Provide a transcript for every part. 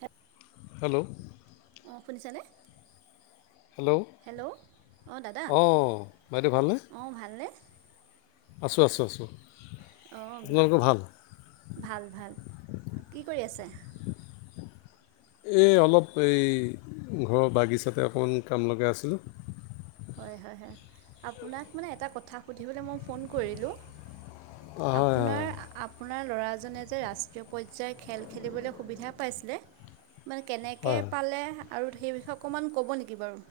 হে হেল্ল' অ শুনিছানে? হেল্ল' হেল্ল' অহ দাদা অঁ বাইদেউ ভালনে অহ ভালনে? আছোঁ আছোঁ আছোঁ অ আপোনালোকৰ ভাল ভাল ভাল কি কৰি আছে? এই অলপ এই ঘৰৰ বাগিচাতে অকণমান কাম লগাই আছিলোঁ হয় হয় হয় আপোনাক মানে এটা কথা সুধিবলৈ মই ফোন কৰিলোঁ অঁ, হয় আপোনাৰ আপোনাৰ ল'ৰাজনে যে ৰাষ্ট্ৰীয় পৰ্যায় খেল খেলিবলৈ সুবিধা পাইছিলে, মানে হয় কেনেকৈ হয় পালে আৰু সেই বিষয়ে অকণমান ক'ব নেকি বাৰু?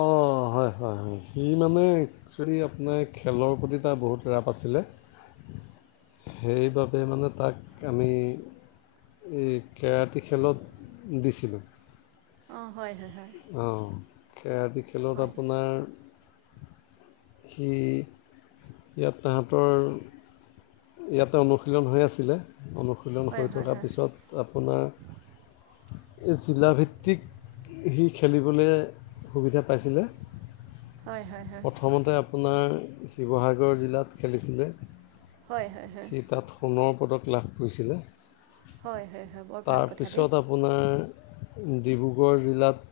অঁ হয় হয় সি মানে একচুৱেলি আপোনাৰ খেলৰ প্ৰতি তাৰ বহুত ৰাপ আছিলে - সেইবাবে মানে তাক আমি এই কেৰাটী খেলত দিছিলোঁ। অহ হয় হয় হয় অ', কেৰাটী খেলত আপোনাৰ সি, ইয়াত তাহাঁতৰ ইয়াতে অনুশীলন হৈ আছিলে, অনুশীলন হয় হৈ হয় থকাৰ হয় পিছত আপোনাৰ এই জিলাভিত্তিক সি খেলিবলে সুবিধা পাইছিলে। হয় হয় প্ৰথমতে আপোনাৰ শিৱসাগৰ জিলাত খেলিছিলে‌। হয় হয় হয় হয় সি তাত সোণৰ পদক লাভ কৰিছিলে। হয় হয় হয় হয় বৰ ভাল কথা দেই তাৰপিছত আপোনাৰ ডিব্ৰুগড় জিলাত,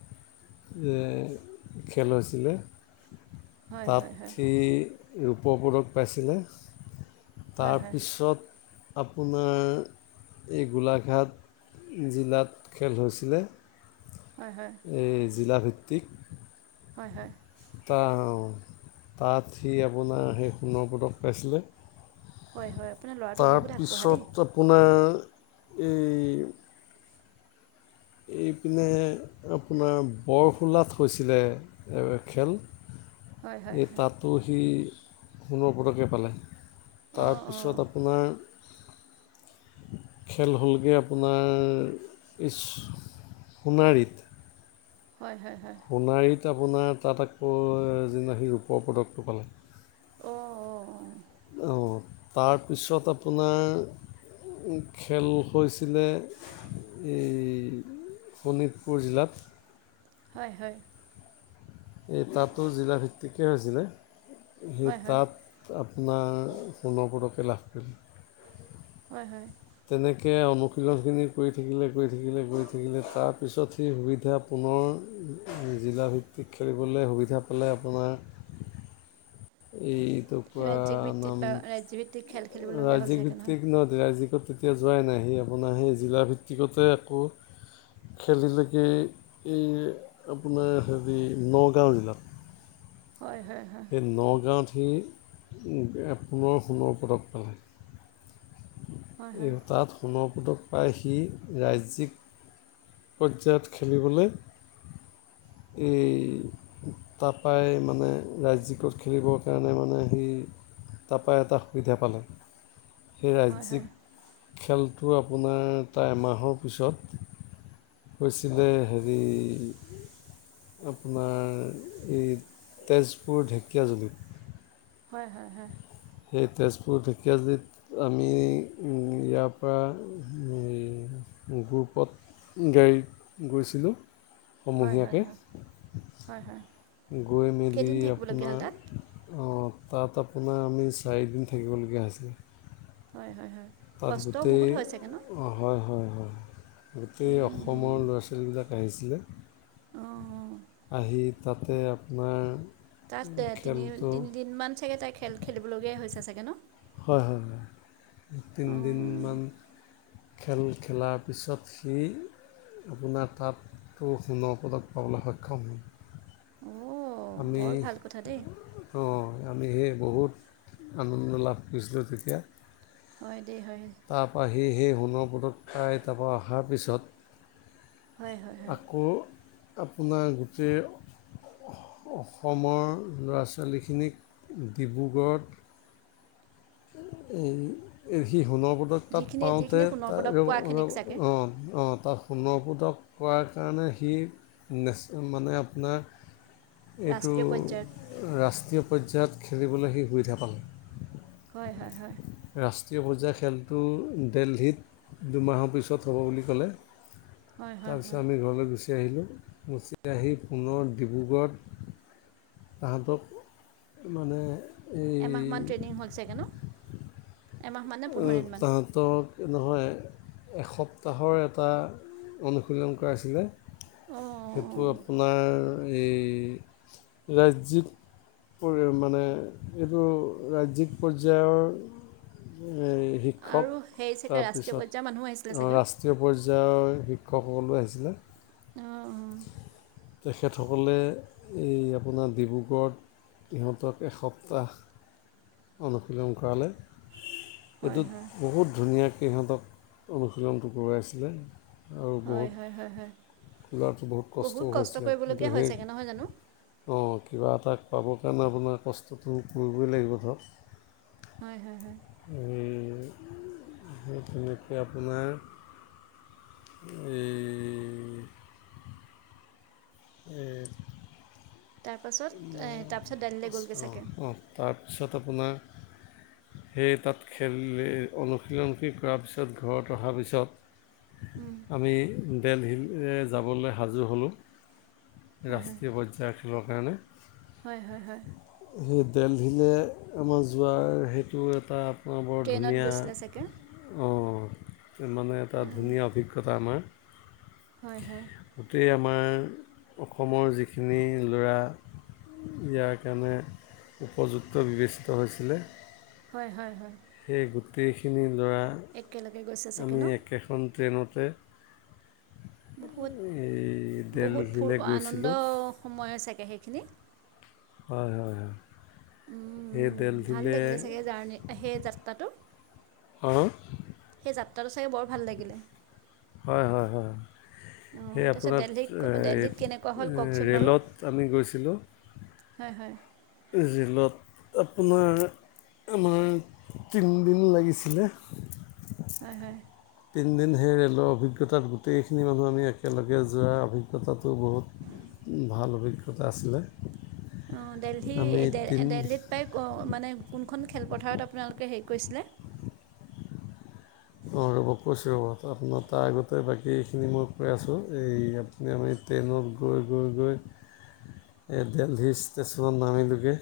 যে খেল হৈছিলে, হয় তাত হয় হয় সি ৰূপ পদক পাইছিলে। হয় হয় তাৰপিছত আপোনাৰ, এই গোলাঘাট জিলাত খেল হৈছিলে। হয় হয়। এই জিলাভিত্তিক হয় হয়। তাও তাত সি আপোনাৰ সেই সোণৰ পদক পাইছিলে। হয় হয়, আপোনাৰ ল'ৰাটো বহুত আগবঢ়া দেই। তাৰপিছত আপোনাৰ এই এইপিনে আপোনাৰ বৰসোলাত হৈছিলে, খেল। হয় হয় এই হয় তাতো সি সোণৰ পদকে পালে। অঁ অঁ তাৰপিছত আপোনাৰ খেল হ'লগৈ আপোনাৰ ইচ সোণাৰিত। হয় হয় হয়। সোণাৰীত আপোনাৰ তাত আকৌ, যনা সি ৰূপৰ পদকটো পালে। অ', অ', অ'। অ, তাৰপিছত আপোনাৰ খেল হৈছিলে, এই শোণিতপুৰ জিলাত। হয়-হয়। এই তাতো জিলা ভিত্তিকে হৈছিলে, সেই হয় হয় তাত আপোনাৰ সোণৰ পদকে লাভ কৰিলে। হয় হয়। তেনেকে অনুশীলনখিনি কৰি থাকিলে, কৰি থাকিলে, কৰি থাকিলে, তাৰপিছত সি সুবিধা পুনৰ জিলাভিত্তিক খেলিবলে সুবিধা পালে আপোনাৰ এইটো পা ৰাজ্যিক ভিত্তিত নাম, বা ৰাজ্যভিত্তিক খেল খেলিবলগীয়া হ'ল ৰাজ্যিক চাগে ভিত্তিক ন, ৰাজ্যিক কৰ এতিয়া যোৱাই নাই, সি আপোনাৰ সেই জিলা ভিত্তিকতে আকৌ খেলিলেগে, এই আপোনাৰ হেৰি নগাঁও জিলাত। হয় হয় হয়। সেই নগাঁৱত সি পুনৰ সোণৰ পদক পালে। হয় হয় এই তাত সোণৰ পদক পায় সি ৰাজ্যিক পৰ্যায়ত খেলিবলে এই তাৰ পৰাই মানে ৰাজ্যিকত খেলিবৰ কাৰণে মানে সি তাৰপা এটা সুবিধা পালে। সেই হয় হয় ৰাজ্যিক খেলটো আপোনাৰ, তাৰ এমাহৰ পিছত হৈছিলে হেৰি আপোনাৰ, এই তেজপুৰ ঢেকীয়াজুলিত। হয় হয় হয়। সেই তেজপুৰ ঢেকীয়াজুলিত। আমি ইয়াৰ পৰা গ্ৰুপত গাড়ীত গৈছিলোঁ। হয় হয় হয় সমূহীয়াকে, হয় হয় গৈ মেলি কেইদিন থাকিবলগীয়া হ'ল আপোনাৰ তাত অ, তাত আপোনাৰ আমি চাৰিদিন থাকিবলগীয়া হৈছিল। হয় হয় হয়। তাত কষ্টও গোটেই বহুত হয় চাগে ন অ', হয়, হয়, হয়, গোটেই উম, অসমৰ উম, ল'ৰা-ছোৱালীবিলাক আহিছিলে। অঁ অঁ আহি তাতে আপোনাৰ তাত খেলটো তিনি-তিনিদিনমান চাগে তাই খেল খেলিবলগীয়া হৈছে চাগে ন? হয়, হয়, হয়, অঁ তিনিদিনমান। খেল খেলাৰ পিছত সি আপোনাৰ তাতো সোণৰ পদক পাবলৈ সক্ষম হয়। অঁ আমি বৰ ভাল কথা দেই অ, আমি সেয়ে বহুত আনন্দ লাভ কৰিছিলোঁ তেতিয়া। হয় দেই হয়। তাৰপৰা সি সেই সোণৰ পদক পাই, তাৰপৰা অহাৰ পিছত। হয় হয় হয় আকৌ আপোনাৰ গোটেই অসমৰ ল'ৰা-ছোৱালীখিনিক ডিব্ৰুগড়ত এই সি সোণৰ পদক তাত যিখিনি পাওঁতে যিখিনি সোণৰ ত পদক পোৱাখিনিক চাগে অ, অ তাৰ সোণ পদক পোৱাৰ কাৰণে সি নেচ মানে আপোনাৰ এইটো ৰাষ্ট্ৰীয় পৰ্যায়ত ৰাষ্ট্ৰীয় পৰ্যায়ত খেলিবলৈ সি সুবিধা পালে। হয়, হয়, হয়। ৰাষ্ট্ৰীয় পৰ্যায়ৰ খেলটো দেলহিত দুমাহৰ পিছত হ'ব বুলি ক'লে। হয় হয় তাৰপিছত হয় আমি ঘৰলৈ গুচি আহিলোঁ, গুচি আহি পুনৰ ডিব্ৰুগড়ত তাহতক মানে এই এমাহমান ট্ৰেইনিং হ'ল চাগে ন? এমাহমান নে অ, পোন্ধৰ দিনমান তাহাঁতক তেওঁক নহয় এসপ্তাহৰ এটা অনুশীলন কৰাইছিলে। অঁ অঁ সেইটো অঁ আপোনাৰ এই ৰাজ্যিক পৰি মানে এইটো ৰাজ্যিক পৰ্যায়ৰ সেই। আৰু সেই চাগে ৰাষ্ট্ৰীয় পৰ্যায়ৰ মানুহো আহিছিলে চাগে। ৰাষ্ট্ৰীয় পৰ্যায়ৰ শিক্ষকসকলো আহিছিলে। অ অ। তেখেতসকলে এই আপোনাৰ ডিব্ৰুগড়ত ইহঁতক এসপ্তাহ। অনুশীলন কৰালে হয় এইটোত হয় বহুত ধুনীয়াকে সিহঁতক। অনুশীলনটো কৰাইছিলে। হয় হয় হয় হয় ল'ৰাটো বহুত কষ্টও কষ্ট হৈছিলে কিন্তু কৰিবলগীয়া হয় সেই চাগে নহয় জানো। অঁ কিবা এটা পাবৰ কাৰণে আপোনাৰ কষ্টটো কৰিবই লাগিব ধৰক। হয় হয় হয়। উম সেই তেনেকে আপোনাৰ এই। এ তাৰপাছত এ তাৰপিছত দেল্লীলে গ'লগে অঁ চাগে। অঁ তাৰপিছত আপোনাক সেই তাত। খেলিলে অনুশীলনশীল কৰাৰ পিছত ঘৰত অহাৰ পিছত। উম। আমি দেলহীলে যাবলে সাজু হ'লোঁ হয় ৰাষ্ট্ৰীয় পৰ্যায়। য়ৰ কাৰণে। হয় হয় হয়। সেই দেলহিলে আমাৰ যোৱাৰ সেইটো এটা, অ বৰ ট্ৰেইনত ধুনীয়া। গৈছিলে চাগে অঁ, মানে এটা অঁ ধুনীয়া অভিজ্ঞতা আমাৰ। হয় হয়। গোটেই আমাৰ অসমৰ যিখিনি ল'ৰা। ইয়াৰ কাৰণে উপযুক্ত বিবেচিত হৈছিলে। হয় হয় হয়। সেই গোটেইখিনি ল'ৰা একেলগে গৈছে চাগে আমি ন একেখন ট্ৰেইনতে। বহুত এই বহুত ফু দেলহিলৈ গৈছিলোঁ আনন্দ সময়ৰ চাগে সেইখিনি। হয় হয় হয়। উম, সেই উম ভাল দেলহিলৈ লাগিলে চাগে জাৰ্ণি সেই যাত্ৰাটো। অঁ। সেই যাত্ৰাটো চাগে বৰ ভাল লাগিলে। হয় হয় হয় হয় অঁ সেই তাৰপিছত আপোনাত দেলহিত এ দেলহিত কেনেকুৱা হ'ল ৰেল কওকচোন বাৰু ৰে'লত আমি গৈছিলোঁ। হয় হয়। ৰেলত আপোনাৰ, আমাৰ তিনদিন লাগিছিলে। হয় হয়। তিনদিন সেই ৰেলৰ অভিজ্ঞতাত গোটেইখিনি মানুহ আমি একেলগে যোৱা অভিজ্ঞ সে তাটো বহুত ভাল অভিজ্ঞতা আছিলে। অ দেলহি আমি দে তিনি দেলহিত- প্ৰায় মানে কোনখন খেলপথাৰত আপোনালোকে হেৰি কৰিছিলে? অঁ ৰ'ব কৈছোঁ ৰ'ব, আপোনাৰ তাৰ আগতে বাকী এইখিনি মই কৈ আছোঁ এইয়াত আমি ট্ৰেনত গৈ -গৈ-গৈ [inaudible] এ দেলহি ষ্টেচনত নামিলোগে।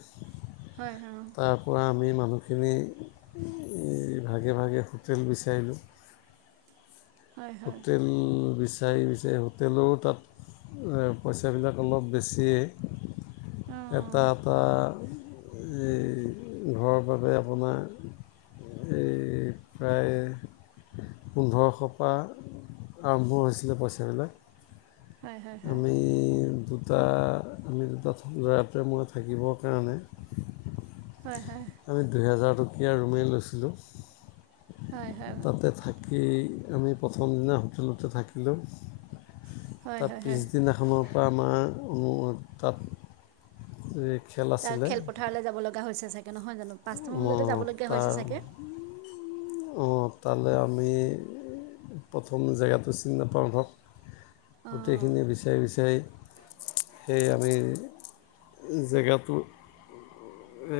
হয় হয়। তাৰপৰা আমি মানুহখিনি ভাগে ভাগে হোটেল বিচাৰিলোঁ। হয় হয় হোটেল বিচাৰি বিচাৰি হোটেলো তাত, এ পইচাবিলাক অলপ বেছিয়ে অঁ এটা- এটা এই [inaudible] ঘৰৰ বাবে আপোনাৰ এ প্ৰায় পোন্ধৰশ পা আৰম্ভ হৈছিলে পইচাবিলাক। হয়- হয় -হয়। ই দুটা আমি দুটা [unintelligible] থাকিব কাৰণে। হয় -হয়। আমি দুহেজাৰ টকীয়া ৰুমেই হয় লৈছিলোঁ হয় তাতে থা কি আমি প্ৰথম দিনা হোটেলতে থাকিলোঁ। হয় তাত হয় হয় পিছদিনাখনৰ পৰা আমাৰ অ, তাত এ তাৰ খেলপথাৰলৈ যাব লগা হৈছে চাগে নহয় জানো পাঁচটামান বজাতে যাবলগীয়া হৈছে চাগে? অ, তালে আমি প্ৰথম জেগাটো চি নাপাও অঁ ৰ'গোটেইখিনি বিচাৰি- বিচাৰি সে আমি জেগাটো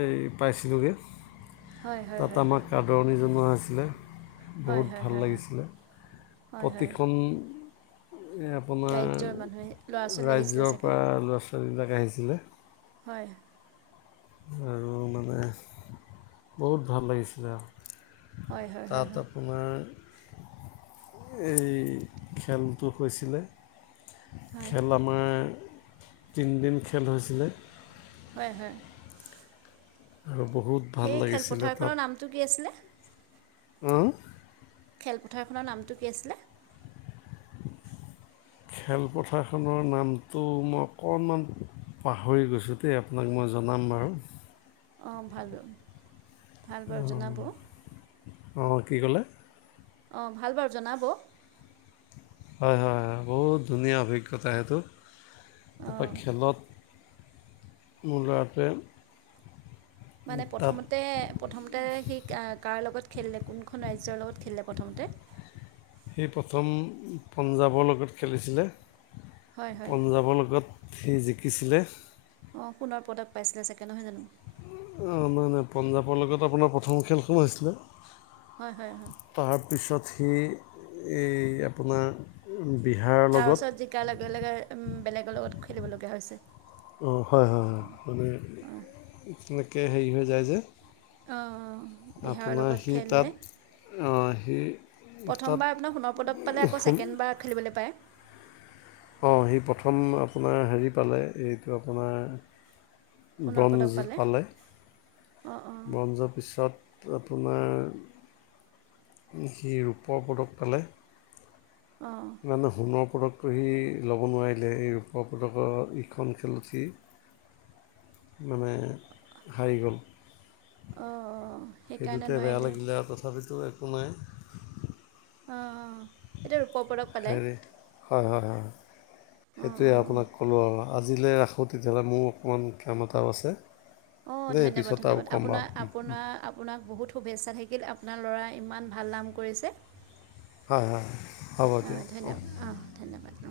এই পাইছিলোগে হয় হয় তাত হয় আমাক আদৰণি জনোৱা হৈছিলে হয় বহুত হয় ভাল হয় হয় লাগিছিলে হয় হয় হয় পতিখন এ ৰাজ্যৰ মানুহে ল'ৰা আপোনাৰ ছোৱালী আহিছিলে ৰাজ্যৰ চাগে পৰা ল'ৰা- ছোৱালীবিলাক আহিছিলে। হয়। আৰু মানে, বহুত ভাল লাগিছিলে আও। হয় হয় হয় তাত হয় আপোনাৰ এই খেলটো হৈছিলে। হয় খেল আমাৰ তিনদিন খেল হৈছিলে। হয়, হয়। আৰু বহুত ভাল সেই লাগিছিলে খেলপথাৰখনৰ নামটো কি আছিলে? অ? খেলপথাৰখনৰ নামটো কি আছিলে? [inaudible] খেলপথাৰখনৰ নামটো মই অকণমান পাহৰি গৈছোঁ দে আপোনাক মই জনাম বাৰু। অ, ভাল [unintelligible] ভাল বাৰু জনাব। অ, কি ক'লে? অ, ভাল বাৰু জনাব। হয় হয় হয় বহুত ধুনীয়া অভিজ্ঞতা সেইটো, তাপা অঁ খেলত মোৰ ল'ৰাটোৱে মানে তাত প্ৰথমতে প্ৰথমতে সি কাৰ লগত খেলিলে কোনখন ৰাজ্যৰ লগত খেলিলে প্ৰথমতে? সি প্ৰথম পঞ্জাৱৰ লগত খেলিছিলে। হয় হয় পঞ্জাৱৰ লগত সি জিকিছিলে। অ সোণৰ প্ৰডাক পাইছিলে চাগে নহয় জানো। অঁ মানে পঞ্জাৱৰ লগত আপোনাৰ প্ৰথম খেলখন হৈছিলে। হয় হয় হয়। তাৰপিছত সি এই আপোনাৰ বিহাৰৰ তাৰ লগত ওচৰত জিকা লগে লগে উম বেলেগৰ লগত খেলিব লগীয়া হৈছে। অ হয়, হয়, হয় মানে হয় তেনেকৈ হেৰি হৈ যায় যে। অঁ বিহাৰৰ লগত খেলিলে। অ, সি তাত প্ৰথমবাৰ আপোনাৰ সোণৰ পদক পালে আকৌ সোণ ছেকেণ্ডবাৰ খেলিবলৈ পায়। অ সি প্ৰথম আপোনাৰ হেৰি পালে এইটো আপোনাৰ সোণৰ পদক ব্ৰঞ্জ পালে অঁ অঁ ব্ৰঞ্জৰ পিছত পো আপোনাৰ সি ৰূপৰ পদক পালে। অঁ। তাৰমানে সোণৰ পদকটো সি ল'ব নোৱাৰিলে এই ৰূপৰ পদকৰ ইখন খেলত সি [inaudible] মানে হাৰি গ'ল অঁ সেইকাৰণে সেইটোতে বেয়া নোৱাৰিলে লাগিলে আৰু তথাপিতো তো নাই। অঁ অঁ, এতিয়া ৰূপৰ পদক পালে হেৰী হয় হয় হয়, অঁ সেইটোৱে অঁ আপোনাক কলো আৰু। আজিলৈ ৰাখোঁ তেতিয়া হ'লে মোৰ অকণমান কাম এটাও আছে। অ দেই ধন্যবাদ, পিছত আৰু ধন্যবাদ ক'ম আপোনা, বাৰু আপোনাৰ আপোনাক বহুত শুভেচ্ছা থাকিল আপোনাৰ ল'ৰা ইমান ভাল নাম কৰিছে। হয় হয় হ'ব আহ দিয়ক ধন্যবাদ, আহ ধন্যবাদ অ।